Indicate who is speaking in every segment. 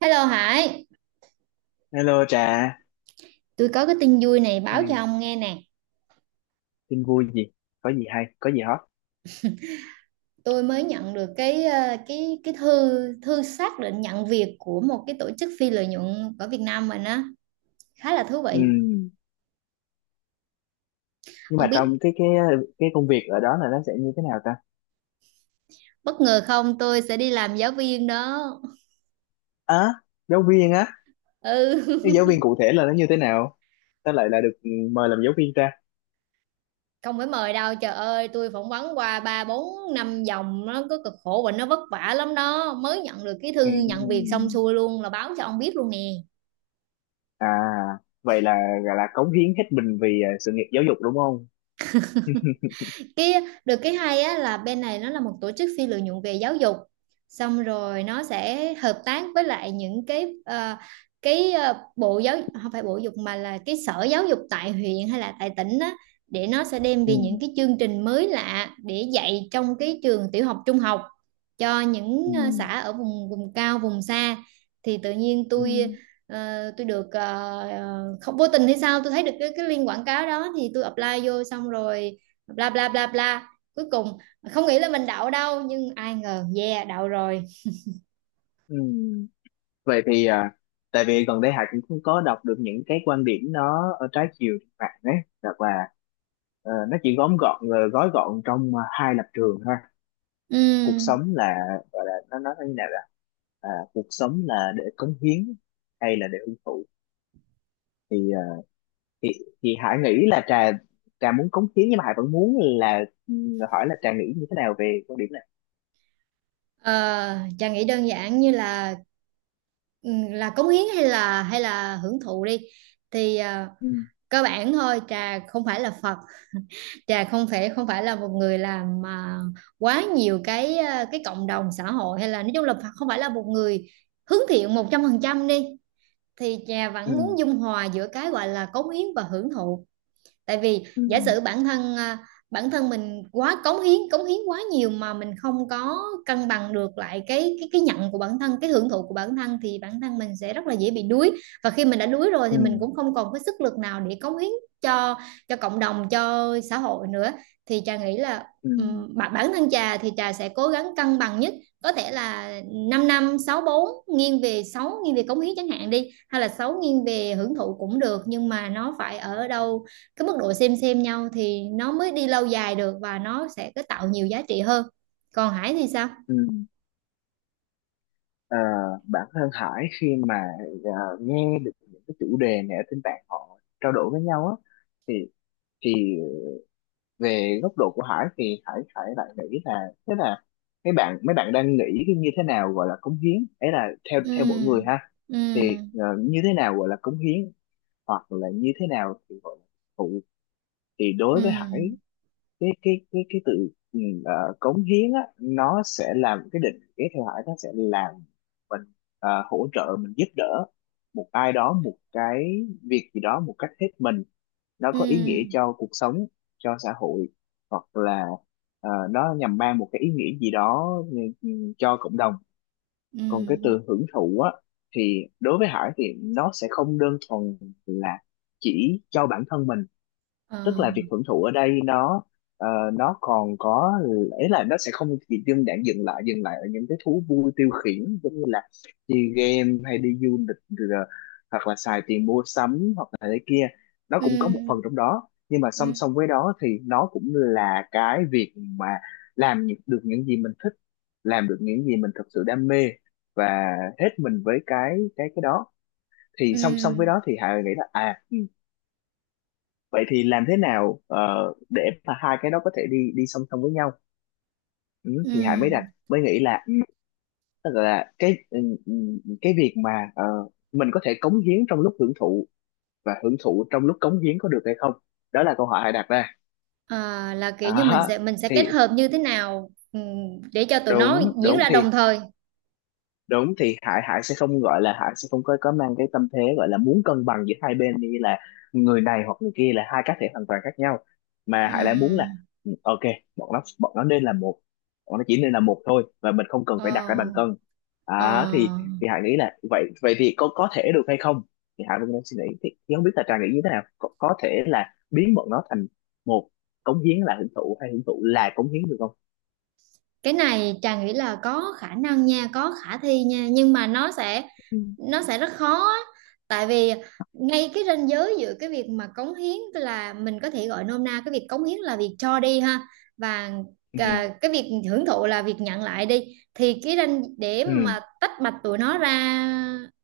Speaker 1: Hello Hải,
Speaker 2: Hello Trà,
Speaker 1: tôi có cái tin vui này
Speaker 2: à,
Speaker 1: báo cho ông nghe nè.
Speaker 2: tin vui gì? Có gì hay? Có gì hot?
Speaker 1: Tôi mới nhận được cái ờ, cái thư thư xác định nhận việc của một cái tổ chức phi lợi nhuận ở Việt Nam mình á, khá là thú
Speaker 2: Ừ.
Speaker 1: vị.
Speaker 2: Ừ. Nhưng mà
Speaker 1: Ông biết
Speaker 2: trong cái công việc ở đó là nó sẽ như thế nào ta?
Speaker 1: bất ngờ không, tôi sẽ đi làm giáo viên đó.
Speaker 2: À, giáo viên á,
Speaker 1: Ừ,
Speaker 2: cái giáo viên cụ thể là nó như thế nào? Ta lại là được mời làm giáo viên ta.
Speaker 1: không phải mời đâu. Trời ơi, tôi phỏng vấn qua ba bốn năm vòng nó có cực khổ và nó vất vả lắm đó. Mới nhận được cái
Speaker 2: Ừ.
Speaker 1: thư nhận việc xong xuôi luôn là báo cho ông biết luôn nè.
Speaker 2: À, vậy là gọi là cống hiến hết mình vì sự nghiệp giáo dục đúng không?
Speaker 1: cái Được cái hay á là bên này nó là một tổ chức phi lợi nhuận về giáo dục, xong rồi nó sẽ hợp tác với lại những cái bộ giáo không phải bộ dục mà là cái sở giáo dục tại huyện hay là tại tỉnh á, để nó sẽ đem về những cái chương trình mới lạ để dạy trong cái trường tiểu học trung học cho những xã ở vùng vùng cao vùng xa. Thì tự nhiên
Speaker 2: Ừ.
Speaker 1: tôi được không vô tình hay sao tôi thấy được cái link quảng cáo đó thì tôi apply vô xong rồi bla bla bla bla, cuối cùng không nghĩ là mình đậu đâu nhưng ai ngờ yeah đậu rồi.
Speaker 2: Ừ. Ừ. Ừ. Vậy thì, tại vì gần đây Hải cũng không có đọc được những cái quan điểm nó ở trái chiều trên mạng ấy, hoặc là nó chỉ gói gọn trong hai lập trường thôi. Cuộc sống
Speaker 1: Ừm,
Speaker 2: là, gọi là, nó nói như nào là, cuộc sống là để cống hiến hay là để hưởng thụ? Thì à, thì thì Hải nghĩ là Trà Trà muốn cống hiến, nhưng mà Hải vẫn muốn là, ừ, hỏi là Trà nghĩ như thế nào về quan điểm này.
Speaker 1: ờ, Trà nghĩ đơn giản như là cống hiến hay là hưởng thụ đi thì
Speaker 2: Ừ.
Speaker 1: cơ bản thôi. Trà không phải là Phật, Trà không phải là một người làm mà quá nhiều cái cộng đồng xã hội hay là nói chung là Phật không phải là một người hướng thiện 100% đi, thì Trà
Speaker 2: Ừ.
Speaker 1: vẫn muốn dung hòa giữa cái gọi là cống hiến và hưởng thụ. Tại vì
Speaker 2: Ừ.
Speaker 1: giả sử bản thân mình quá cống hiến quá nhiều mà mình không có cân bằng được lại cái nhận của bản thân, cái hưởng thụ của bản thân thì bản thân mình sẽ rất là dễ bị đuối, và khi mình đã đuối rồi
Speaker 2: Ừ.
Speaker 1: thì mình cũng không còn cái sức lực nào để cống hiến cho cho cộng đồng cho xã hội nữa. Thì trà nghĩ là
Speaker 2: Ừ. Ừ.
Speaker 1: bản bản thân trà thì trà sẽ cố gắng cân bằng nhất có thể là 5 năm 6 bốn, nghiêng về 6 nghiêng về cống hiến chẳng hạn đi hay là 6 nghiêng về hưởng thụ cũng được, nhưng mà nó phải ở đâu cái mức độ xem nhau thì nó mới đi lâu dài được và nó sẽ có tạo nhiều giá trị hơn. Còn Hải thì sao?
Speaker 2: Ừ. Ờ, bản thân Hải khi mà nghe được những cái chủ đề này ở trên mạng họ trao đổi với nhau á, thì thì về góc độ của Hải thì Hải Hải lại nghĩ là thế là mấy bạn đang nghĩ cái như thế nào gọi là cống hiến ấy là theo theo mỗi người
Speaker 1: Ừ.
Speaker 2: ha.
Speaker 1: Ừ.
Speaker 2: Thì như thế nào gọi là cống hiến, hoặc là như thế nào thì gọi là phụ, thì đối với Hải,
Speaker 1: Ừ.
Speaker 2: cái tự, ừ, cống hiến á, nó sẽ làm cái định nghĩa theo Hải nó sẽ làm mình hỗ trợ mình, giúp đỡ một ai đó, một cái việc gì đó một cách hết mình, nó
Speaker 1: Ừ.
Speaker 2: có ý nghĩa cho cuộc sống, cho xã hội, hoặc là nó nhằm mang một cái ý nghĩa gì đó, cho cộng đồng.
Speaker 1: Ừ.
Speaker 2: Còn cái từ hưởng thụ á, thì đối với Hải thì nó sẽ không đơn thuần là chỉ cho bản thân mình.
Speaker 1: Ờ.
Speaker 2: Tức là việc hưởng thụ ở đây nó ờ, nó còn có, ấy là nó sẽ không chỉ đơn giản dừng lại ở những cái thú vui tiêu khiển, giống như là chơi game hay đi du lịch rồi, hoặc là xài tiền mua sắm, hoặc là thế kia. Nó
Speaker 1: Ừ.
Speaker 2: cũng có một phần trong đó, nhưng mà song
Speaker 1: Ừ.
Speaker 2: song với đó thì nó cũng là cái việc mà được những gì mình thích, làm được những gì mình thật sự đam mê và hết mình với cái đó. Thì
Speaker 1: Ừ.
Speaker 2: song song với đó thì Hà nghĩ là vậy thì làm thế nào để mà hai cái đó có thể đi đi song song với nhau. Ừ, thì Hải
Speaker 1: Ừ.
Speaker 2: mới nghĩ là, Ừ. tức là cái, ừ, cái việc mà mình có thể cống hiến trong lúc hưởng thụ và hưởng thụ trong lúc cống hiến, có được hay không? Đó là câu hỏi Hải đặt ra.
Speaker 1: Ờ, là kiểu như mình
Speaker 2: Đó.
Speaker 1: sẽ mình sẽ kết
Speaker 2: Thì
Speaker 1: hợp như thế nào, để cho tụi nó
Speaker 2: đúng
Speaker 1: diễn ra đồng thời.
Speaker 2: đúng thì Hải Hải sẽ không gọi là, Hải sẽ không có mang cái tâm thế gọi là muốn cân bằng giữa hai bên, như là người này hoặc người kia là hai cá thể hoàn toàn khác nhau, mà Hải lại muốn là,
Speaker 1: Ừ.
Speaker 2: ừ, ok, bọn nó nên là một, bọn nó chỉ nên là một thôi, và mình không cần phải đặt ra
Speaker 1: Ờ.
Speaker 2: bàn cân.
Speaker 1: Ờ.
Speaker 2: Thì Hải nghĩ là vậy, vậy thì có thể được hay không, thì Hải vẫn đang suy nghĩ. Thì không biết là Trà nghĩ như thế nào, có thể là biến bọn nó thành một, cống hiến là hưởng thụ hay hưởng thụ là cống hiến, được không?
Speaker 1: Cái này Trà nghĩ là có khả năng nha, có khả thi nha, nhưng mà nó sẽ
Speaker 2: Ừ.
Speaker 1: nó sẽ rất khó á. Tại vì ngay cái ranh giới giữa cái việc mà cống hiến, tức là mình có thể gọi nôm na cái việc cống hiến là việc cho đi ha, và
Speaker 2: Ừ.
Speaker 1: à, cái việc hưởng thụ là việc nhận lại đi, thì cái ranh để
Speaker 2: Ừ.
Speaker 1: mà tách bạch tụi nó ra,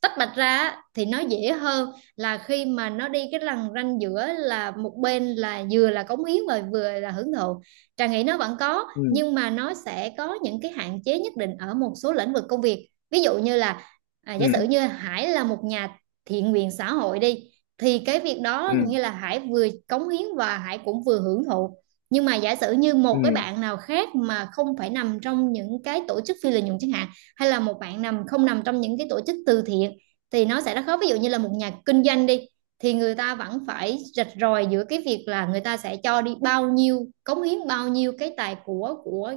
Speaker 1: tách bạch ra á, thì nó dễ hơn là khi mà nó đi cái lằn ranh giữa là một bên là vừa là cống hiến và vừa là hưởng thụ. Trà nghĩ nó vẫn có
Speaker 2: Ừ.
Speaker 1: nhưng mà nó sẽ có những cái hạn chế nhất định ở một số lĩnh vực công việc, ví dụ như là giả
Speaker 2: Ừ.
Speaker 1: sử như Hải là một nhà thiện nguyện xã hội đi thì cái việc đó
Speaker 2: Ừ.
Speaker 1: như là Hải vừa cống hiến và Hải cũng vừa hưởng thụ. Nhưng mà giả sử như một cái
Speaker 2: Ừ.
Speaker 1: bạn nào khác mà không phải nằm trong những cái tổ chức phi lợi nhuận chẳng hạn, hay là một bạn nằm không nằm trong những cái tổ chức từ thiện thì nó sẽ rất khó, ví dụ như là một nhà kinh doanh đi thì người ta vẫn phải rạch ròi giữa cái việc là người ta sẽ cho đi bao nhiêu, cống hiến bao nhiêu cái tài của của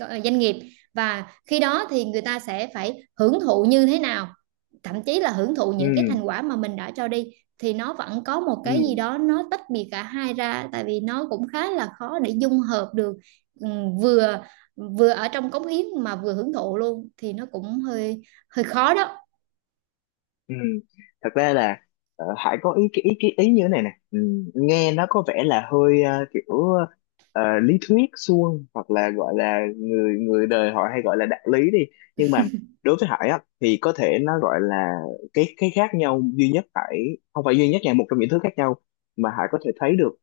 Speaker 1: ờ, doanh nghiệp, và khi đó thì người ta sẽ phải hưởng thụ như thế nào, thậm chí là hưởng thụ
Speaker 2: Ừ,
Speaker 1: những cái thành quả mà mình đã cho đi, thì nó vẫn có một
Speaker 2: ừ.
Speaker 1: cái gì đó nó tách biệt cả hai ra tại vì nó cũng khá là khó để dung hợp được. Vừa vừa ở trong cống hiến mà vừa hưởng thụ luôn thì nó cũng hơi hơi khó đó.
Speaker 2: Ừ. Thật ra là Hải có ý cái ý cái ý như thế này nè. Ừ. Nghe nó có vẻ là hơi kiểu lý thuyết suông, hoặc là gọi là người người đời họ hay gọi là đạo lý đi, nhưng mà đối với Hải á thì có thể nó gọi là cái khác nhau duy nhất Hải, không phải duy nhất nha, một trong những thứ khác nhau mà Hải có thể thấy được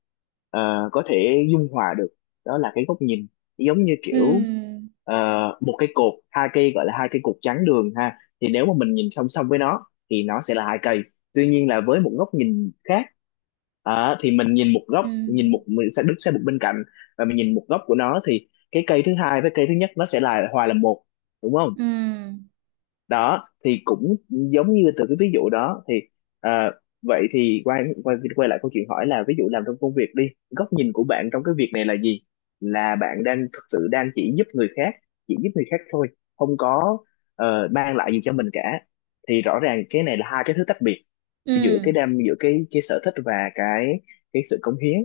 Speaker 2: có thể dung hòa được, đó là cái góc nhìn. Giống như kiểu
Speaker 1: Ừ.
Speaker 2: một cái cột, hai cây, gọi là hai cây cột trắng đường ha, thì nếu mà mình nhìn song song với nó thì nó sẽ là hai cây. Tuy nhiên là với một góc nhìn khác, Ờ, thì mình nhìn một góc,
Speaker 1: Ừ.
Speaker 2: nhìn một mình sẽ đứng sang một bên cạnh, và mình nhìn một góc của nó thì cái cây thứ hai với cây thứ nhất nó sẽ là hòa là một, đúng không?
Speaker 1: Ừ.
Speaker 2: Đó thì cũng giống như từ cái ví dụ đó thì ờ, vậy thì quay quay quay lại câu chuyện, hỏi là ví dụ làm trong công việc đi, góc nhìn của bạn trong cái việc này là gì? Là bạn đang thực sự đang chỉ giúp người khác, thôi, không có mang lại gì cho mình cả, thì rõ ràng cái này là hai cái thứ tách biệt giữa cái
Speaker 1: Ừm.
Speaker 2: đam giữa cái sở thích và cái sự cống hiến.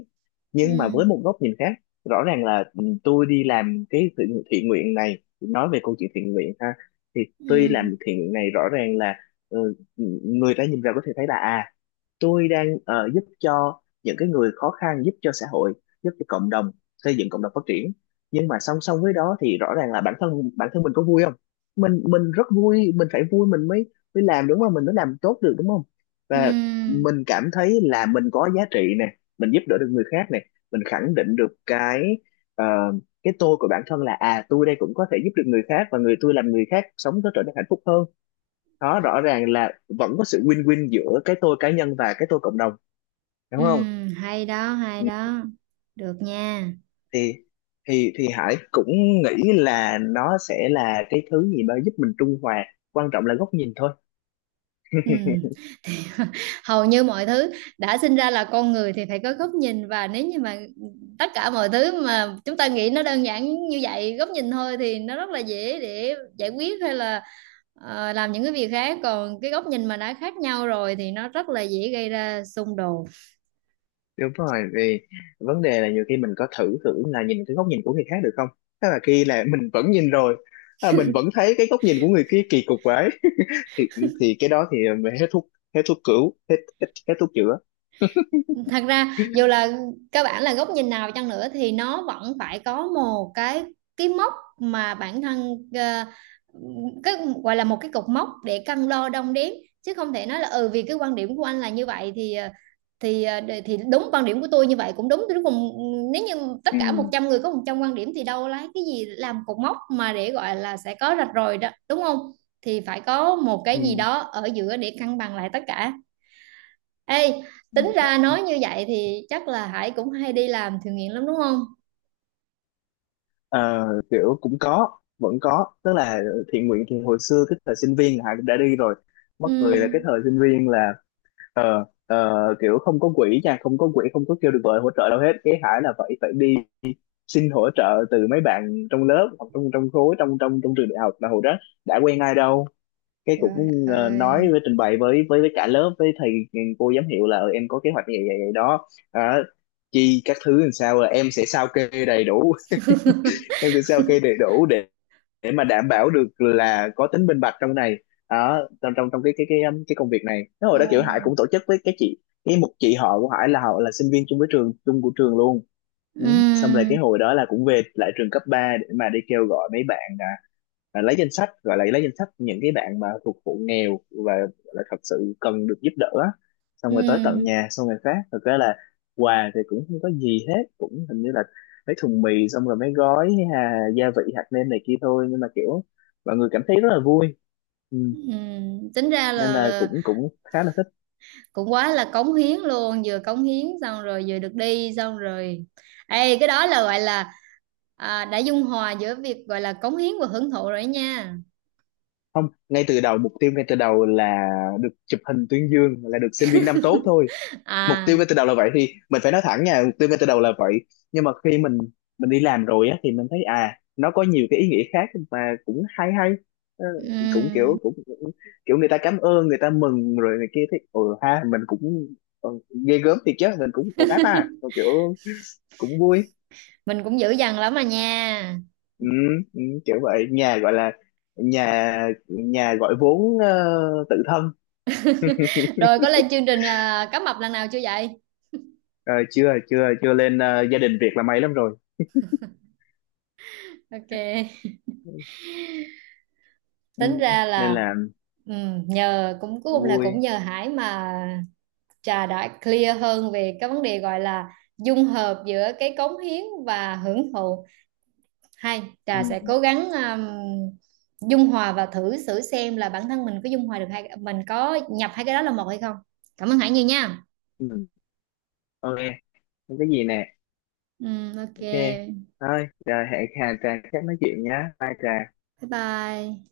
Speaker 2: Nhưng mà với
Speaker 1: Ừ.
Speaker 2: một góc nhìn khác, rõ ràng là, ừ, tôi đi làm cái thiện nguyện này, nói về câu chuyện thiện nguyện ha, thì tôi
Speaker 1: Ừ.
Speaker 2: làm thiện nguyện này rõ ràng là, ừ, người ta nhìn vào có thể thấy là à, tôi đang giúp cho những cái người khó khăn, giúp cho xã hội, giúp cho cộng đồng, xây dựng cộng đồng phát triển. Nhưng mà song song với đó thì rõ ràng là bản thân mình có vui không? Mình rất vui, mình phải vui mình mới, mới làm đúng không, mình mới làm tốt được đúng không? Và
Speaker 1: Ừ.
Speaker 2: mình cảm thấy là mình có giá trị nè, mình giúp đỡ được người khác nè, mình khẳng định được cái ờ, cái tôi của bản thân là, à tôi đây cũng có thể giúp được người khác, và người tôi làm người khác sống có trở nên hạnh phúc hơn. Đó, rõ ràng là vẫn có sự win-win giữa cái tôi cá nhân và cái tôi cộng đồng,
Speaker 1: Ừ.
Speaker 2: đúng không?
Speaker 1: Hay đó, hay
Speaker 2: Ừ,
Speaker 1: đó. Được nha.
Speaker 2: thì thì Hải cũng nghĩ là nó sẽ là cái thứ gì đó giúp mình trung hòa, quan trọng là góc nhìn thôi.
Speaker 1: Ừ. Hầu như mọi thứ đã sinh ra là con người thì phải có góc nhìn, và nếu như mà tất cả mọi thứ mà chúng ta nghĩ nó đơn giản như vậy, góc nhìn thôi, thì nó rất là dễ để giải quyết hay là làm những cái việc khác, còn cái góc nhìn mà đã khác nhau rồi thì nó rất là dễ gây ra xung đột.
Speaker 2: Đúng rồi, vì vấn đề là nhiều khi mình có thử thử là nhìn cái góc nhìn của người khác được không, tức là khi là mình vẫn nhìn rồi, à, mình vẫn thấy cái góc nhìn của người kia kỳ cục quá, thì thì cái đó thì mình hết thuốc, hết thuốc cứu, hết hết, hết thuốc chữa.
Speaker 1: Thật ra dù là các bạn là góc nhìn nào chăng nữa thì nó vẫn phải có một cái mốc mà bản thân cái gọi là một cái cột mốc để cân đo đong đếm, chứ không thể nói là ừ vì cái quan điểm của anh là như vậy thì thì đúng quan điểm của tôi như vậy cũng đúng, cuối cùng nếu như tất cả một
Speaker 2: Ừ.
Speaker 1: trăm người có 100 quan điểm thì đâu lấy cái gì làm cột mốc mà để gọi là sẽ có rạch ròi đó, đúng không? Thì phải có một cái gì
Speaker 2: Ừ.
Speaker 1: đó ở giữa để cân bằng lại tất cả. Ê, tính ra nói như vậy thì chắc là Hải cũng hay đi làm thiện nguyện lắm đúng không?
Speaker 2: Ờ, kiểu cũng có, vẫn có, tức là thiện nguyện thì hồi xưa cái thời sinh viên Hải cũng đã đi rồi.
Speaker 1: Ừ.
Speaker 2: Mắc cười là cái thời sinh viên là kiểu không có quỹ nha, không có quỹ, không có kêu được gọi hỗ trợ đâu hết, cái Hải là phải phải đi xin hỗ trợ từ mấy bạn trong lớp, hoặc trong trong khối, trong trong trong trường đại học, mà hồi đó đã quen ai đâu. Cái
Speaker 1: Trời
Speaker 2: cũng ờ,
Speaker 1: ơi.
Speaker 2: nói với trình bày với cả lớp, với thầy cô giám hiệu là "Ờ, em có kế hoạch như vậy vậy, vậy đó. Đó, chi các thứ làm sao, là em sẽ sao kê đầy đủ, em sẽ sao kê đầy đủ để mà đảm bảo được là có tính minh bạch trong này, ở trong trong trong cái công việc này." Nó hồi đó kiểu Hải
Speaker 1: Ồ.
Speaker 2: cũng tổ chức với cái chị cái một chị họ của Hải, là họ là sinh viên chung với trường, chung của trường luôn.
Speaker 1: Ừ.
Speaker 2: Ừ. Xong rồi cái hồi đó là cũng về lại trường cấp 3 để mà đi kêu gọi mấy bạn, lấy danh sách, gọi là lấy danh sách những cái bạn mà thuộc hộ nghèo và là thật sự cần được giúp đỡ á. Xong
Speaker 1: Ừ.
Speaker 2: rồi tới tận nhà xong rồi phát, thực ra là quà thì cũng không có gì hết, cũng hình như là mấy thùng mì, xong rồi mấy gói gia vị hạt nêm này kia thôi, nhưng mà kiểu mọi người cảm thấy rất là vui. Ừ.
Speaker 1: Ừ. Tính ra là
Speaker 2: Nên là cũng cũng khá là thích.
Speaker 1: cũng quá là cống hiến luôn, vừa cống hiến xong rồi vừa được đi xong rồi. Ê, cái đó là gọi là đã dung hòa giữa việc gọi là cống hiến và hưởng thụ rồi đó nha.
Speaker 2: Không, ngay từ đầu, mục tiêu ngay từ đầu là được chụp hình tuyên dương, là được sinh viên năm tốt thôi. Mục
Speaker 1: À,
Speaker 2: tiêu ngay từ đầu là vậy, thì mình phải nói thẳng nha, mục tiêu ngay từ đầu là vậy. Nhưng mà khi mình đi làm rồi á, thì mình thấy à nó có nhiều cái ý nghĩa khác mà cũng hay hay. Ờ,
Speaker 1: ừm,
Speaker 2: cũng kiểu người ta cảm ơn, người ta mừng rồi này kia, thấy ừ ha, mình cũng ờ, ghê gớm thiệt chứ, mình cũng ổn áp ha. Rồi kiểu cũng vui.
Speaker 1: mình cũng dữ dằn lắm mà nha.
Speaker 2: ừ, Kiểu vậy, nhà gọi là nhà nhà gọi vốn tự thân.
Speaker 1: Rồi có lên chương trình cá mập lần nào chưa vậy?
Speaker 2: Ờ, chưa chưa chưa lên, gia đình Việt là may lắm rồi.
Speaker 1: Ok.
Speaker 2: Ừ,
Speaker 1: Tính ra
Speaker 2: nên
Speaker 1: là
Speaker 2: là
Speaker 1: nhờ cũng cuối cùng là cũng
Speaker 2: vui.
Speaker 1: nhờ Hải mà Trà đã clear hơn về cái vấn đề gọi là dung hợp giữa cái cống hiến và hưởng thụ, hay Trà sẽ
Speaker 2: Ừ.
Speaker 1: cố gắng dung hòa và thử thử xem là bản thân mình có dung hòa được hay mình có nhập hai cái đó là một hay không. Cảm ơn Hải nhiều nha.
Speaker 2: Ừ. Ok. Không có gì nè.
Speaker 1: Ok,
Speaker 2: Ok,
Speaker 1: bye
Speaker 2: thôi rồi hẹn trà chắc nói chuyện nhá, bye trà.
Speaker 1: bye